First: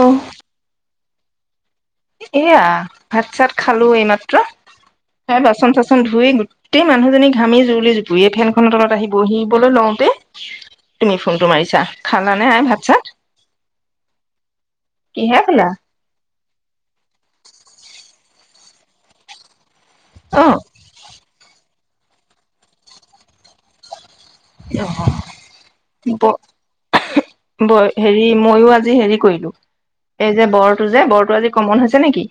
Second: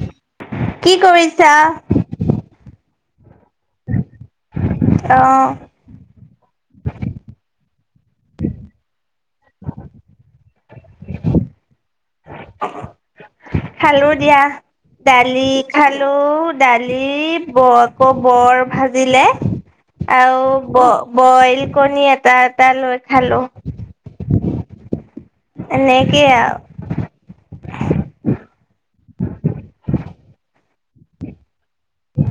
অ কি কৰিছা। এয়া ভাত চাত খালো, এইমাত্ৰ। অ', বাচন চাচন ধুই গোটেই মানুহজনী ঘামি জুৰুলি জুপুৰি ফেনখনৰ তলত আহি। বহিবলৈ লওঁতে। তুমি ফোনটো মাৰিছা, খলা নে আই ভাত চাত। খালো দিয়া, কিহে দালি খালা? খালো। দালি ব আকৌ বৰ ভাজিলে। অ আৰু ব বইল কণী এটা এটা লৈ খালো। অহ' এনেকেই আৰু। ব-বই হেৰি মইও আজি হেৰি। কৰিলো। এ যে বৰতো যে, বৰতো আজি কমন হৈছে নেকি।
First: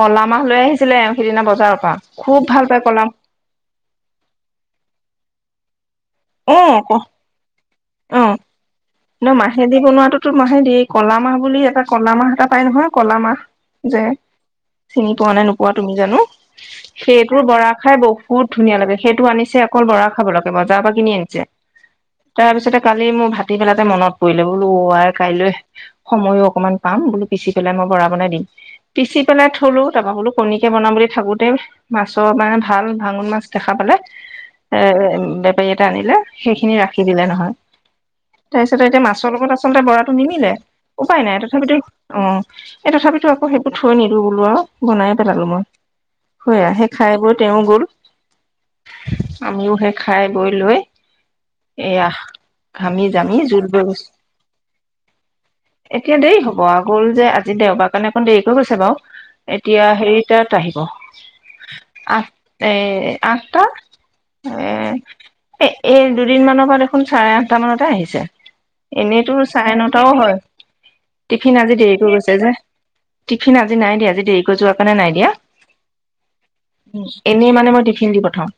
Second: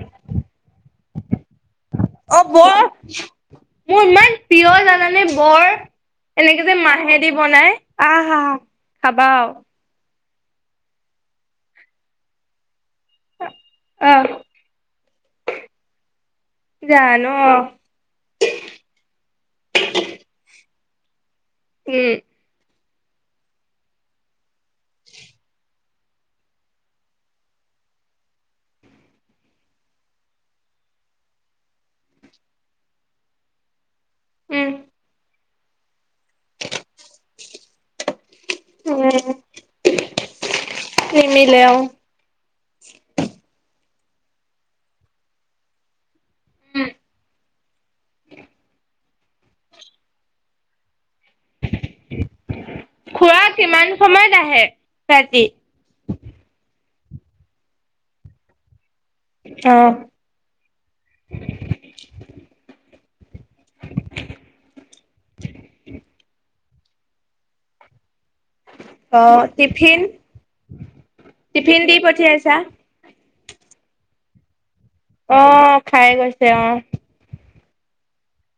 কলা মাহ লৈ আহিছিলে, এ সিদিনা বজাৰত। অহ' বৰ। মোৰ ইমান প্ৰিয় জানানে বৰ। এনেকে যে অহ' কোৱা। মাহেদি বনাই অহ, আহ হা খাবা না আৰু। মহেদি বনোৱাটোত। তোমাৰহে দি কলা মাহ বুলি, এটা কলা মাহ এটা পাই নহয়। কলা মাহ, যে অ', চিনি পোৱা নে নোপোৱা তুমি জানো। জানো সেইটোৰ অ', বৰা খাই বহুত ধুনীয়া লাগে, সেইটো আনিছে অকল বৰা খাবলে কেৱল। বজাৰৰ পৰা কিনি আনিছে, উম, তাৰপিছতে। কালি মোৰ ভাটি বেলাৰপে মনত পৰিলে বোলো আই কাইলৈ, সময়ো অকনমান পাম বোলো পিচি পেলাই মই। বৰা বনাই দিম। পিচি পেলাই থলো তাৰপৰা বোলো কণীকে বনাম বুলি থাকোতে, মাছৰ মানে ভাল। ভাঙোন মাছ দেখা পালে। উম। এ বেপাৰী এটা আনিলে, সেইখিনি ৰাখি দিলে নহয়। তাৰপিছতে এতিয়া উম, মাছৰ লগত আচলতে বৰাটো নিমিলে, উপায় নাই নিমিলে তথাপিতো অ', অহ'। এই তথাপিতো আকৌ, সেইবোৰ থৈ নিদিওঁ বোলো আৰু, বনাইে পেলালো মই। সেয়া হে খাই বৈই তেওঁ গ'ল। আমিও সেই খাই। গৈ লৈ, এয়া। ঘামি জামি খুৰা জল বৈ কিমান গৈছো। সময়ত আহে ৰাতি? এতিয়া দেৰি হ'ব আৰু। গ'ল যে আজি দেওবাৰ কাৰণে অকণ দেৰিকৈ গৈছে বাৰু। এতিয়া অ', হেৰি তাত আহিব। আঠ এ আঠটা এ এ, এই দুদিনমানানৰ পৰা দেখোন চাৰে আঠটা মানতে আহিছে। এনেইটো অ', চাৰে টিফিন? নটাও হয়। টিফিন আজি দি দেৰিক গৈছে যে। পঠিয়াইছা? টিফিন আজি নাই দিয়া আজি দেৰিকৈ যোৱা কাৰণে নাই দিয়া অ', খাই গৈছে অ'। এনেই মানে মই টিফিন দি প্ৰথম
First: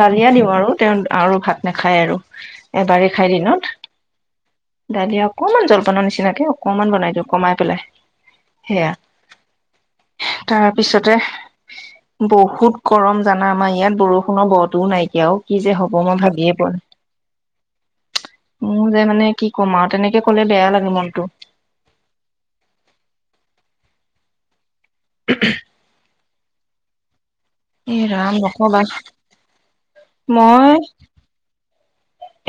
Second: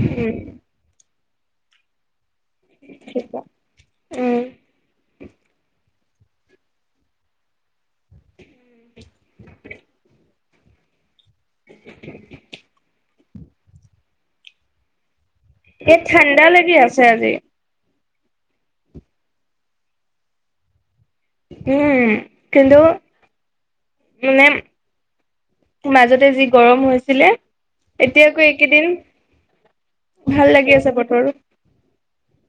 দালিয়া দিওঁ আৰু তেওঁ আৰু ভাত নাখায় আৰু এবাৰেই খাই দিনত। উম, দালি আৰু অকমান জলপান নিচিনা। নিচিনাকে অকনমান বনাই দিওঁ কমাই পেলাই, সেয়া। তাৰপিছতে। বহুত গৰম জানা আমাৰ ইয়াত বৰষুণৰ বটোও নাইদিয়া ও কি যে হ'ব এই মই ঠাণ্ডা ভাবিয়ে লাগি পোৱা আছে আজি। নাই। [unintelligible] মোৰ যে মানে কি ক'ম আৰু, তেনেকে ক'লে বেয়া লাগে মন। উম' কিন্তু মানে। মাজতে যি গৰম হৈছিলে। এ ৰাম এতিয়াকৌ নকবা এইকেইদিন ভাল মই লাগি আছে বতৰ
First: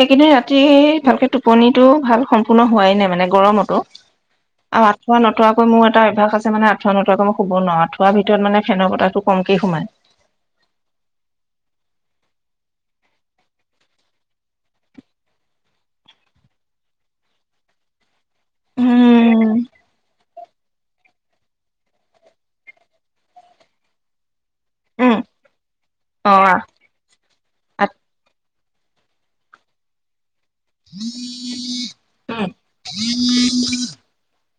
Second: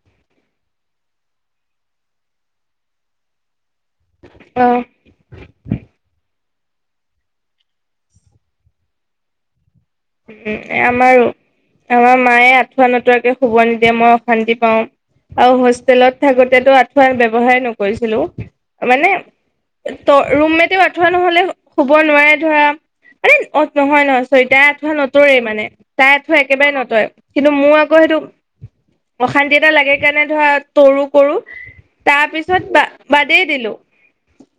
এইকেইদিন ৰাতি ভালকে টোপনিতটো ভাল সম্পূৰ্ণ হোৱাই নাই মানে গৰমতো অ'। আৰু আঠুৱা নথোৱাকৈ মোৰ এটা অভ্যাস আছে তাৰমানে আঠুৱা নতৰাকে মই শুব নোৱাৰো, আঠুৱা ভিতৰত মানে ফেনৰ বতাহটো কমকে সোমায়। উম, আমাৰো। আমাৰ মায়ে আঠুৱা নতুৱাকে শুব নিদিয়ে, মই অশান্তি পাও। আৰু হোষ্টেলত থাকোতেতো আঁঠুৱা ব্যৱহাৰে নকৰিছিলো। মানে উম ত' ৰুমমেতেও আঠুৱা নহলে শুব নোৱাৰে। ধৰা মানে অ' নহয় নহয় চয়তা আঠুৱা উম নতৰেই মানে তাই অ আঁঠুৱা আ- একেবাৰে নতৰে। কিন্তু মোৰ আকৌ সেইটো অশান্তি এটা লাগে সেইকাৰণে ধৰা, তৰু কৰো, উম তাৰপিছত বা-বাদেই দিলো।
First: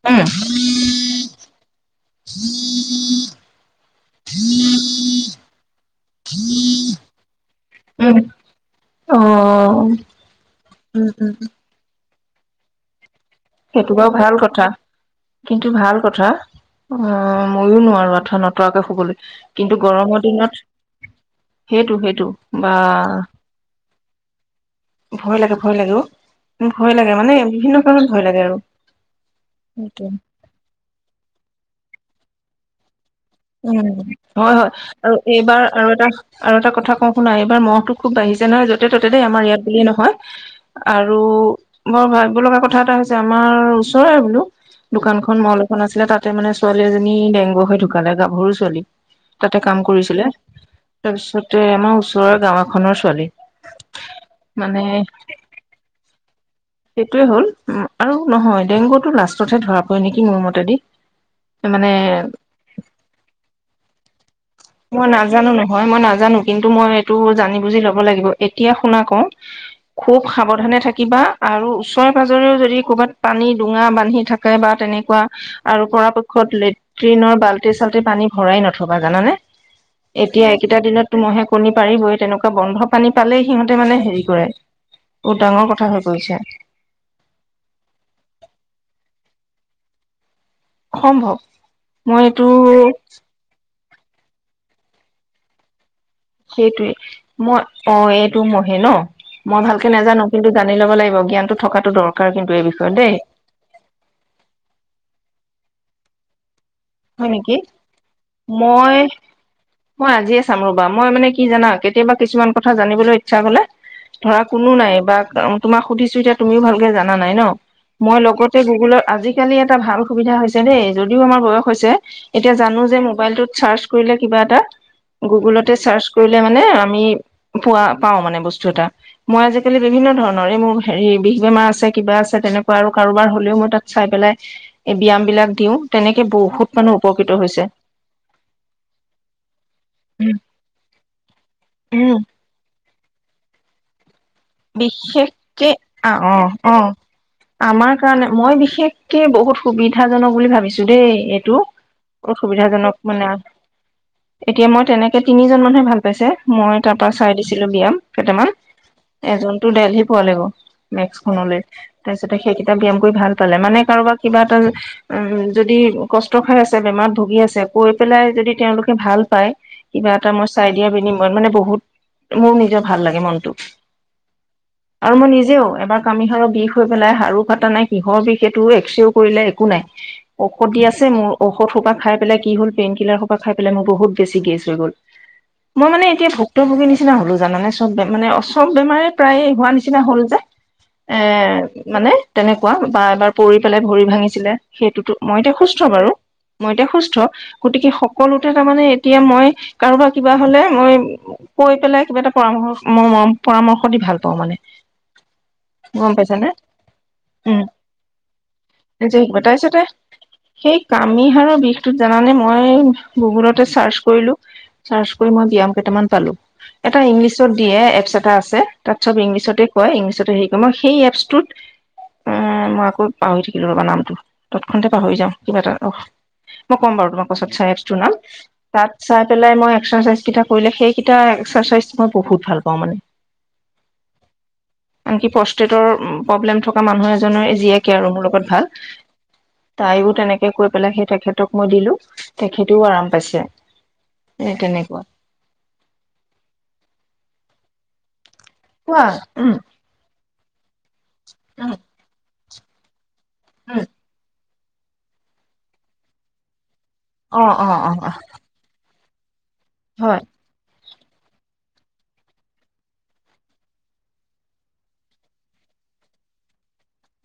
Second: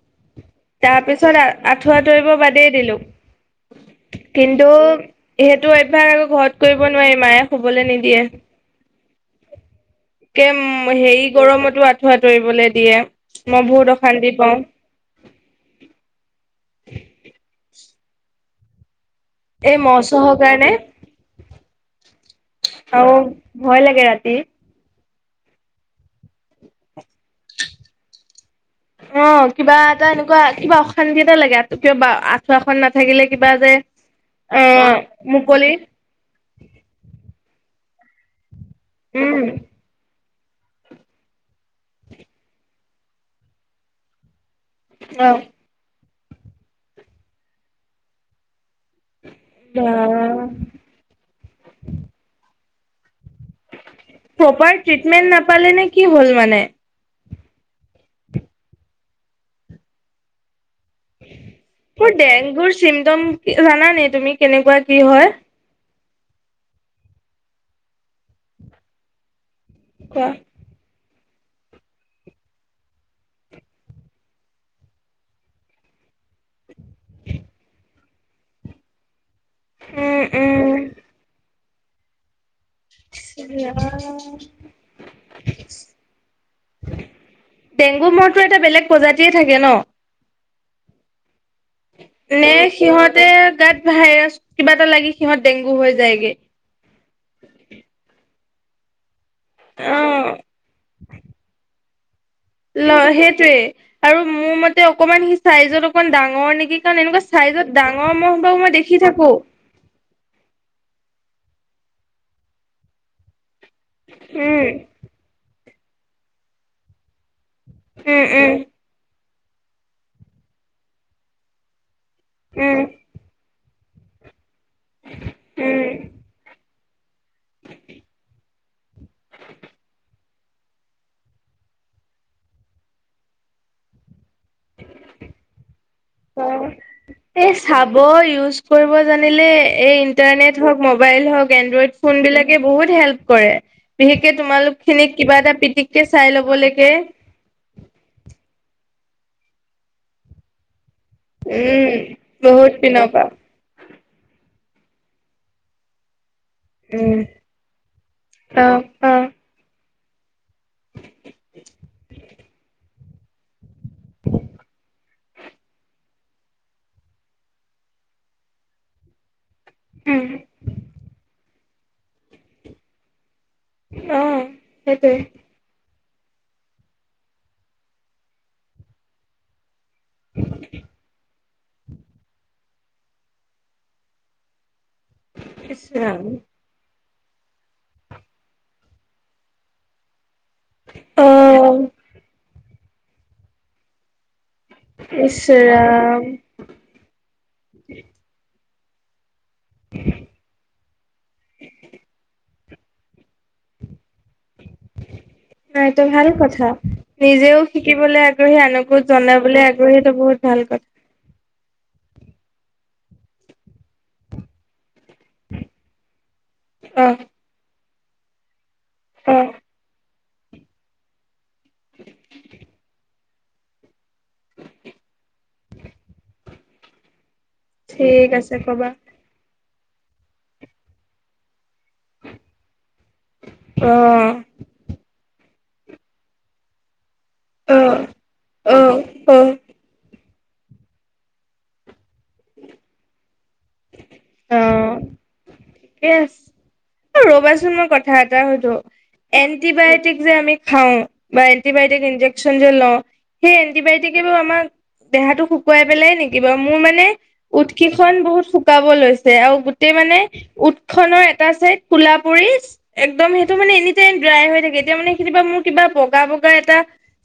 উম তাৰপিছত আৰ আঁঠুৱা তৰিব বাদেই দিলো। কিন্তু, সেইটো অভ্যাস আকৌ ঘৰত কৰিব নোৱাৰি মায়ে শুবলে উম নিদিয়ে। অ একেম উম হেৰি উম গৰমতো আঁঠুৱা তৰিবলে দিয়ে। মই বহুত সেইটো বাও অশান্তি ভাল পাওঁ কথা, কিন্তু ভাল কথা, অ' মইয়ো নোৱাৰো। আঁঠুৱা নতৰাকৈ শুবলে। কিন্তু এই মহ গৰমৰ চহৰ দিনত কাৰণে সেইটো সেইটো বা আৰু ভয় লাগে ৰাতি ভয় লাগে, ভয় লাগে অ', উ ভয় লাগে মানে বিভিন্ন কাৰণত ভয় লাগে আৰু। অ' কিবা এটা উম এনেকুৱা কিবা অশান্তি এটা লাগে কিয়া আঁঠুৱাখন নাট উম হয় হয়, আৰু এইবাৰ মুকলি আৰু এটা আৰু এটা কথা কওঁ শুনা এইবাৰ মহটো খুব বাঢ়িছে নহয় য'তে ত'তে দেই উম, আমাৰ ইয়াত বুলি নহয়। আৰু বৰ ভাবিব লগা কথা এটা হৈছে আমাৰ ওচৰৰে বোলো দোকানখন অ'। মল এখন আছিলে তাতে মানে ছোৱালী এজনী ডেংগ হৈ ঢুকালে, গাভৰু ছোৱালী। তাতে কাম কৰিছিলে তাৰপিছতে আমাৰ ওচৰৰ গাঁও এখনৰ ছোৱালী প্ৰপাৰ মানে ট্ৰিটমেণ্ট নাপালে নে কি হ'ল মানে? সেইটোৱে হ'ল উম, আৰু নহয় ডেংগুটো লাষ্টতহে ধৰা পৰে নেকি মোৰ মতেদি। ত'মানে তোৰ ডেংগুৰ চিমটম জানা নে তুমি? কেনেকুৱা কি মই হয়? নাজানো নহয় মই নাজ নাজানো কিন্তু মই এইটো জানি বুজি ল'ব লাগিব এতিয়া শুনা কওঁ খুব কোৱা। সাৱধানে থাকিবা আৰু ওচৰে- পাজৰেও যদি ক'ৰবাত পানী ডোঙা বান্ধি থাকে বা তেনেকুৱা আৰু পৰাপক্ষত লেট লেট্ৰিনৰ বাল্টি চাল্টি পানী ভৰাই নথবা জানানে উম, এতিয়া উম। এইকেইটা দিনত তো ম'হে কণী পাৰিবই তেনেকোৱা ত'বন্ধ পানী পালেই সিহঁতে মানে হেৰি কৰে বহুত ডাঙৰ কথা হৈ গৈছে। ডেংগু মহটো এটা বেলেগ প্ৰজাতিয়ে থাকে ন? সম্ভৱ। মই নে এইটো সিহঁতে গাত ভাইৰাছ কিবা এটা লাগি সিহঁত ডেংগু হৈ য সেইটোৱে মই অ, এইটো ম'হে ন? মই ভালকে নাজানো অ', কিন্তু জানি ল'ব লাগিব জ্ঞানটো থকাটো দৰ লই সেইটোৱে আৰু মোৰ মতে অকমান সি চাইজত অকমান ডাঙৰ নেকি কাৰণ এনেকুৱা হয় নেকি চাইজত ডাঙৰ মহ বাহু মই দেখি থাকো। মই আজিয়ে চাম ৰ'বা মই মানে কি জানা কেতিয়াবা কিছুমান কথা জানিবলৈ ইচ্ছা হলে ধৰা উম কোনো নাই বা তোমাক সুধিছো এতিয়া তুমিও ভালকে জানা নাই ন মই উম উম লগতে গুগলৰ আজি আজিকালি এটা ভাল সুবিধা হৈছে দেই যদিও আমাৰ বয়স হৈছে এতিয়া জানো উম যে মোবাইলটোত চাৰ্চ কৰিলে কিবা এটা গুগলতে উম চাৰ্চ কৰিলে মানে [unintelligible] পোৱা পাওঁ মানে বস্তু এটা মই আজিকালি বিভিন্ন ধৰণৰ এই মোৰ হেৰী বিষ বেমাৰ আছে কিবা আছে তেনেকুৱা আৰু কাৰোবাৰ হলেও মই তাত চাই পেলাই এই ব্যায়াম বিলাক দিওঁ তেনেক কে অ বহুত মানে উপৰ এই চাব ইউজ কৰিব জানিলে এই ইণ্টাৰনেট হওঁক, মবাইল হওঁক, এনড্ৰইড ফোন উম বিলাকে বহুত হেল্প কৰে বিশেষ বিশেষকে অ', -অ', - অ' লবলৈকে আমাৰ কাৰণে মই বিশেষকে কি বহুত সুবিধাাজনক বুলি ভাবিছো। দেই এইটো উম বহুত অসুবিধাজনক পিনৰ পৰা মানে। এতিয়া মই তেনেকে তিনিজন মানুহে ভাল পাইছে, মই তাৰ পৰা উম চাই দিছিলো বিয়াম কেইটামান। অ অ টো দেলহি পোৱা লে গৈ। মেক্স খনলৈ তাৰপিছতে সেইকেইটা ব্যায়াম কৰি ভাল পালে মানে কাৰোবাক কিবা এটা উ যদি কষ্ট খাই আছে, বেমাৰ ভুগি আছে, কৈ পেলাই যদি তেওঁলোকে ভাল পায়। কিবা উম এটা মই চাই দিয়া বিনিময় মানে বহুত মোৰ নিজৰ ভাল লাগে মনটো। অ আৰু সেইটোৱে মই নিজেও এবাৰ কামিহাৰৰ বিষ হৈ পেলাই আৰু কাটা নাই কিহৰ বিষ এইটো, এক্স ৰেও কৰিলে একো নাই, ঔষধ দি আছে। মোৰ ঔষধ সোপা খাই পেলাই কি হ'ল পেইন কিলাৰ সোপা খাই পেলে মোৰ বহুত বেছি গেছ হৈ গ'ল। মই মানে এতিয়া ভুক্তভোগীৰ নিচিনা হ'লো জানেনে চব মানে চব বেমাৰ প্ৰায় হোৱা নিচিনা হ'ল যে এ অ মানে তেনে কোৱা বা এবাৰ পৰি পেলাই ভৰি ভাঙিছিলে। সেইটোতো মই এতিয়া সুস্থ বাৰু ইচৰাম মই এতিয়া সুস্থ গতিকে সকলোতে তাৰমানে এতিয়া মই। কাৰোবাৰ কিবা হ'লে মই কৈ পেলাই কিবা এটা পৰামৰ্শ মই মৰম পৰামৰ্শ দি ভাল পাওঁ মানে অ' এইটো গম ভাল পাইছানে কথা। নিজেও উম শিকিবলৈ আগ্ৰহী, আনকো যে শিকিব জনাবলৈ তাৰপিছতে আগ্ৰহী এইটো বহুত ভাল কথা। টো জানানে মই গুগলতে চাৰ্চ কৰিলো। চাৰ্চ কৰি মই ব্যায়াম কেইটামান পালো, এটা অ ইংলিছত দিয়ে, এপছ এটা আছে। তাত চব অ', ইংলিছতে কয়, ইংলিছতে হেৰি কৰে মই সেই এপচটোত মই আকৌ পাহৰি থাকিলো ৰবা নামটো তৎক্ষনাতে পাহৰি যাওঁ কিবা এটা অ মই কম বাৰু তোমাক [unintelligible] এপছ তোৰ নাম, ঠিক আছে কবা তাত চাই পেলে মই এক্সাৰচাইজ কেইটা কৰিছিলো, সেই কেইটা মই বহুত ভাল পাওঁ মানে অহ। কষ্টেটৰ প্ৰব্লেম থকা মানুহে নৰ অ জীয়েকে আৰু মোৰ লগত ভাল অ তাইও তেনেকে কৈ পেলাই সেই তেখেতক মই দিলো তেখেতেও আৰাম পাইছে। সেই তেনেকুৱা অ ঠিকে আছে অ' ৰবাচোন মই কথা হয়, কোৱা উম এন্টিবায়টিক যে আমি খাও বা উম এন্টিবায়টিক ইনজেকচন ইনজেকচন যে লও সেই উম এন্টিবায়টিকে বাৰু আমাক দেহাতো শুকুৱাই পেলাই নেকি বাৰু? মোৰ মানে অ অ ওঠ অ কিখন অ', বহুত শুকাব লৈছে আৰু গোটেই মানে হয় মুখখনৰ এটা চাইড ক'লা পৰি একদম সেইটো মানে এনি টাইম ড্ৰাই হৈ থাকে এতিয়া মানে কেতিয়াবা মই কিবা বগা বগা এটা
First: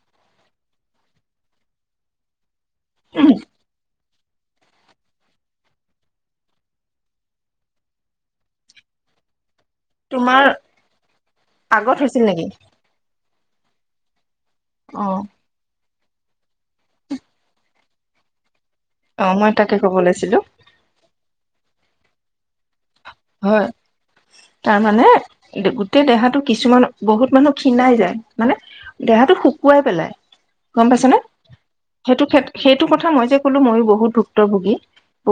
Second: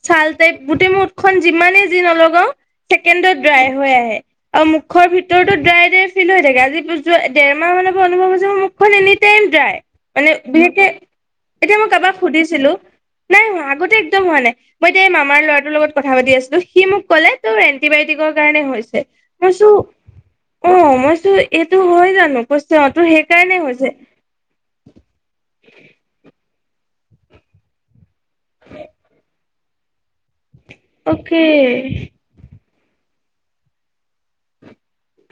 ছাল টাইপ, গোটেই মোৰ ওঠখন যিমানেই যি নলগাওঁ ছেকেণ্ডত ড্ৰাই হৈ আহে। অ' মুখৰ ভিতৰতো ড্ৰাই, ড্ৰাই ফিল হৈ থাকে আজি যোৱা ডেৰ মাহ মানত। অনুভৱ হৈছে মোৰ মুখখন এনি টাইম ড্ৰাই। মানে তোমাৰ বিশেষকে এতিয়া মই আগত কাৰোবাক হৈছিল নেকি সুধিছিলো। নাই হোৱা, আগতে একদম হোৱা নাই মই অ এতিয়া এই মামাৰ ল'ৰাটোৰ লগত কথা পাতি আছিলো সি মোক ক'লে তোৰ এণ্টিবায়টিকৰ কাৰণে হৈছিল। অ মই কৈছো তাকে ক'ব লৈছিলো অ' মই চো এইটো হয় জানো। অ তোৰ সেইকাৰণে হয়, হৈছে তাৰমানানে গোটেই দেহাটো কিছুমানে বহুত মানুহ খিণাই যায় মানে দেহাটো শুকুৱাই পেলাই। গম পাইছ নে অকে সেইটো ক্ষেত্ৰত। সেইটো কথা মই যে ক'লো মইয়ো বহুত ভুক্তভোগী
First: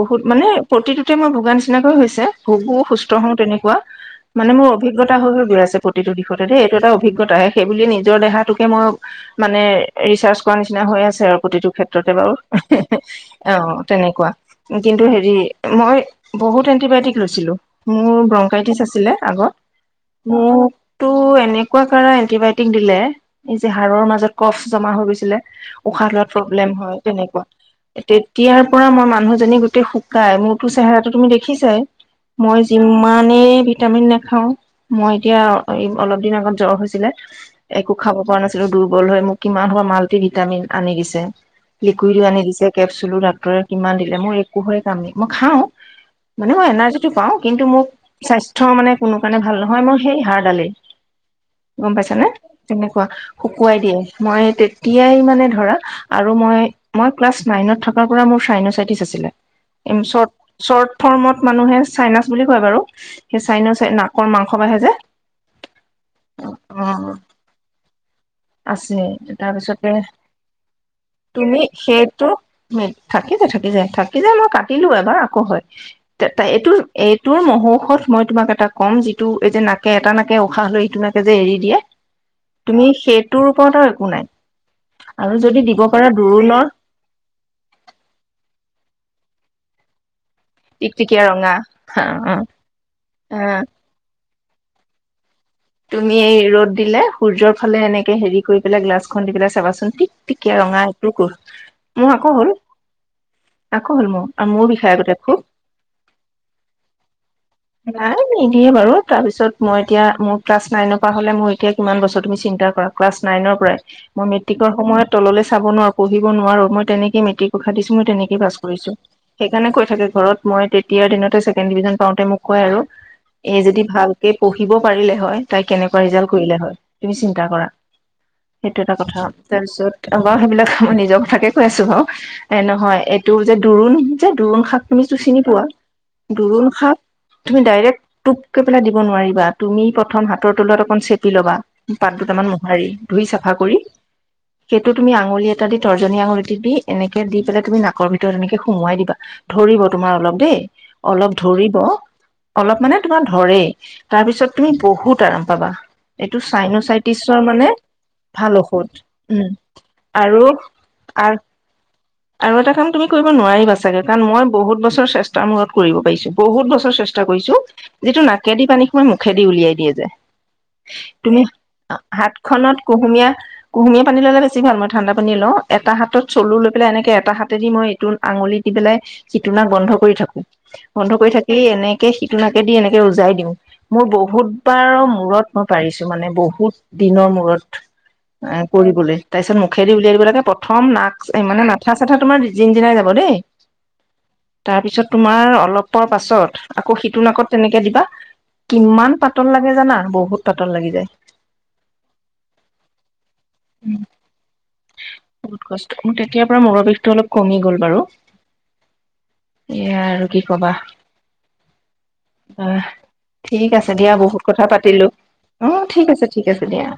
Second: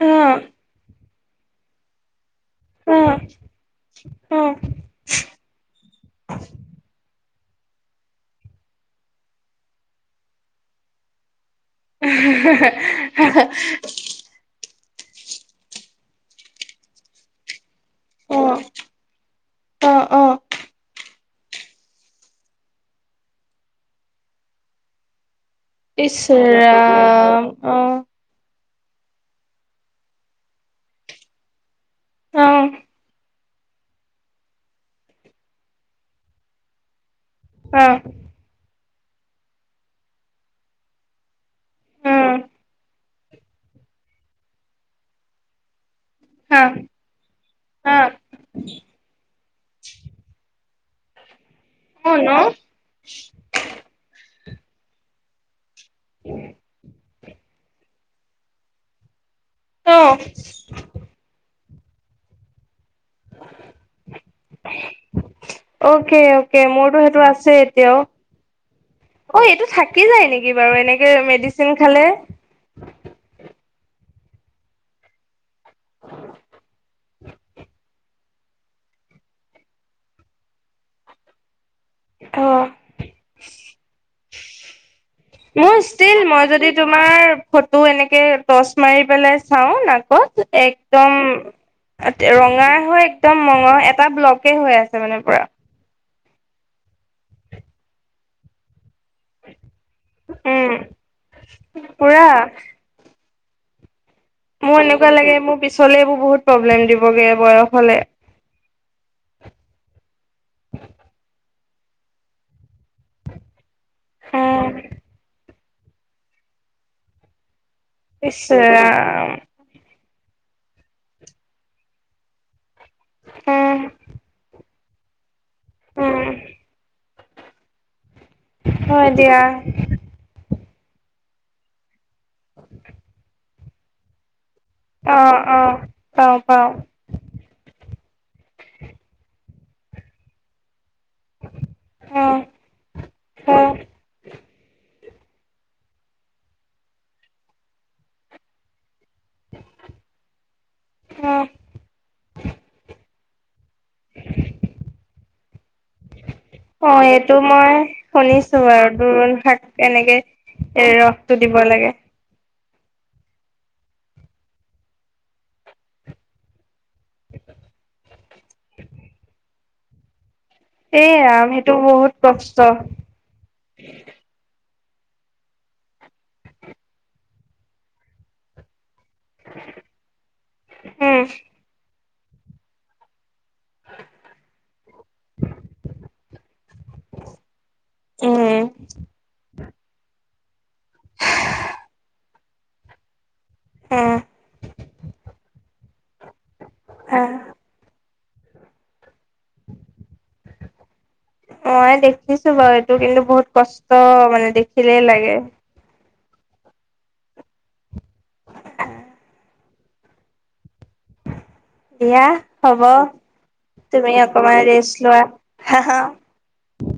অ মানে প্ৰতিটো ত' মই ভোগা নিচিনাকৈ হৈছে। ভোগো- অ সুস্থ হওঁ তেনেকুৱা অ মানে মোৰ অভিজ্ঞতা হৈ গৈ আছে, প্ৰতিটো দিশতে দেই, এইটো এটা অভিজ্ঞতাহে সেইবুলিয়ে নিজৰ দেহাটোকে মই মানে ৰিচাৰ্্চ কৰা নিচিনা হৈ আছে আৰু। প্ৰতিটো ক্ষেত্ৰতে বাৰু অ', তেনেকুৱা। কিন্তু হেৰি মই বহুত এন্টিবায়টিক লৈছিলো। মোৰ অ ব্ৰংকাইটিচ আছিলে আগত অ অ মোকতো এনেকুৱা কাৰ এণ্টিবায়টিক দিলে এই যে হাড়ৰ মাজত কফ জমা হৈ গৈছিলে উশাহ ইচ লোৱাত প্ৰব্লেম হয় তেনেকুৱা ৰাম অ তেতিয়া পৰা মই মানুহজনী গোটেই শুকাই মোৰতো চেহেৰাটো তুমি দেখিছাই অ মই অ যিমানেই ভিটামিন নেখাও মই এতিয়া অলপ দিন আগত জ্বৰ হৈছিলে। একো খাব পৰা নাছিলো দুৰ্বল হৈ মোক কিমান সোপা মাল্টিভিটামিন আনি দিছে। লিকুইডো উম আনি দিছে কেপচুলো ডাক্তৰে কিমান দিলে মোৰ একোৰে হৈ কাম মই খাও মানে হা মই এনাৰ্জিটো পাওঁ কিন্তু মোক হা স্বাস্থ্যৰ মানে কোনো মানে ভাল নহয় মোৰ সেই হাড়ডালেই। গম অ পাইছানে ন তেনেকুৱা শুকুৱাই দিয়ে মই তেতিয়াই মানে ধৰা আৰু মই মই ক্লাছ নাইনত থকাৰ পৰা মোৰ চাইনাছাইটিছ আছিলে। অ চৰ্ট চৰ্ট ফৰ্মত মানুহে চাইনাচ বুলি কয় বাৰু সেই চাইনেচ নাকৰ মাংস বাইে যে। অকে অকে অ মোৰতো সেইটো আছে এতিয়াও। আছে অ এইটো তাৰপিছতে থাকি যায় নেকি বাৰু এনেকে তুমি মেডিচিন খালে সেইটো [unintelligible] থাকি যায় থাকি যায় থাকি যায়, মই কাটিলো এবাৰ আকৌ হয় এইটো এইটোৰ মহৌষত মই তোমাক এটা কম যিটো এই যে নাকে এটা নাকে উশাহ লৈ ইটো নাকে যে এৰি দিয়ে। অ তুমি সেইটোৰ ওপৰত আৰু একো নাই। আৰু যদি মোৰ দিব পাৰা ষ্টিল মই দোৰোণৰ যদি তোমাৰ ফটো এনেকে টচ মাৰি পেল চাওঁ নাকত একদম টিকটিকিয়া ৰঙা অ ৰঙা হয় একদম মঙহ এটা ব্লক হৈ আছে মানে পুৰা তুমি এই ৰ'দ দিলে সূৰ্যৰ ফালে এনেকে হেৰি কৰি পেলাই গ্লাছ খন্দি পেলাই চাবাচোন ঠিক তিকীয়া উম ৰঙা এইটো কোৰ মোৰ পুৰা আকৌ হ'ল আকৌ হ'ল মোৰ। আৰু মোৰ বিষয় এনেকুৱা আগতে লাগে খুব মোৰ পিছলে এইবোৰ বহুত প্ৰব্লেম দিবগে বয়স হলে নাই নিদিয়ে বাৰু তাৰ পিছত মই এতিয়া মোৰ ক্লাছ নাইনৰ পৰা হলে মোৰ এতিয়া কিমান বছৰ তুমি চিন্তা কৰা ক্লাছ নাইনৰ পৰাই। মই উম মেট্ৰিকৰ সময়ত তললৈ চাব নোৱাৰো পঢ়িব নোৱাৰো মই তেনেকে মেট্ৰিক কখা দিছো মই তেনেকে ইচ পাছ কৰিছো ৰাম সেইকাৰণে কৈ থাকে। ঘৰত মই তেতিয়াৰ দিনতেই ছেকেণ্ড ডিভিজন পাওঁতেই মোক কৈ আৰু এই উম যদি ভালকে পঢ়ি দিব পাৰিলে হয় তাই কেনেকুৱা ৰিজাল্ট উম কৰিলে হয় তুমি চিন্তা কৰা। সেইটো এটা হয় কথা দিয়া তাৰপিছত এবাৰ সেইবিলাক মই নিজৰ কথাকে কৈ আছো বাৰু। এ নহয় এইটো যে দৰো নহয় যে দোৰোণ শাক তুমি যটো অ চিনি অ পোৱা পাওঁ দোৰোণ পাওঁ শাক তুমি ডাইৰেক্ট টোপকে পেলাই দিব নোৱাৰিবা তুমি প্ৰথম হাতৰ তলুৱাতোত [unintelligible] চেপি ল'বা পাত অ দুটামান মোহাৰি ধুই অ চাফা কৰি সেইটোত তুমি আঙুলি এটা দি তৰ্জনী আঙুলি দি এনেক দি পাই তুমি নাকৰ ভিতৰত এনেক সোমাই দিবা ধৰিব তোমাৰ অলপ দেই অলপ অ ধৰিব অলপ মানে তোমাৰ ধৰে। তাৰ পিছত তুমি বহুত আৰাম পাবা। এইটো অ এইটো চাইনচাইটিছৰ মানে মই ভাল শুনিছো বাৰু ঔষধ দোৰোণ উম শাক কেনেকে আৰু এ ৰসটো দিব লাগে আৰু এটা কাম তুমি কৰিব নোৱাৰিবা ছাগে কাৰণ মই বহুত বছৰ চেষ্টাৰ মূৰত কৰিব পাৰিছো বহুত বছ চেষ্টা কৰিছো যিটো নাকেদি পানী সোমাই মুখেদি উলিয়াই দিয়ে যে। এই তুমি ৰাম সেইটো বহুত হাত কষ্ট খনত উম কুহুমীয়া কুহুমীয়া পানী ললে বেছি ভাল মই ঠাণ্ডা পানী লওঁ এটা হাতত চলু লৈ পেলাই এনেকে এটা হাতে দি মই এইটো আঙুলি দি পেলাই সিটো নাক বন্ধ কৰি থাকো বন্ধ কৰি থাকি এনেকে সিটো নাকে দি এনেকে উজাই দিওঁ মোৰ বহুতবাৰৰ মূৰত মই পাৰিছো মানে বহুত দিনৰ মূৰত। উম কৰিবলৈ, তাৰপিছত মোক। খেদি উলিয়াই দিব লাগে প্ৰথম নাক, মানে মাঠা-চাঠা তোমাৰ জিনজিনাই যাব দেই। উম তাৰপিছত তোমাৰ অলপৰ পাছত আকৌ সিটো নাকত তেনেকে দিবা কিমান পাতল লাগে জানা, বহুত পাতল লাগি যায়। মই দেখিছো বাৰু এইটো কিন্তু বহুত উম কষ্ট, মানে দেখিলেই লাগে। বহুত কষ্ট মোৰ তেতিয়াৰ পৰা মূৰৰ বিষটো অলপ কমি গ'ল বাৰু। [unintelligible] এয়া আৰু কি কবা। দিয়া, হ'ব। আহ ঠিক আছে দিয়া তুমি বহুত অকমান কথা ৰেষ্ট পাতিলো। লোৱা হা অ', হা ঠিক আছে, ঠিক আছে দিয়া।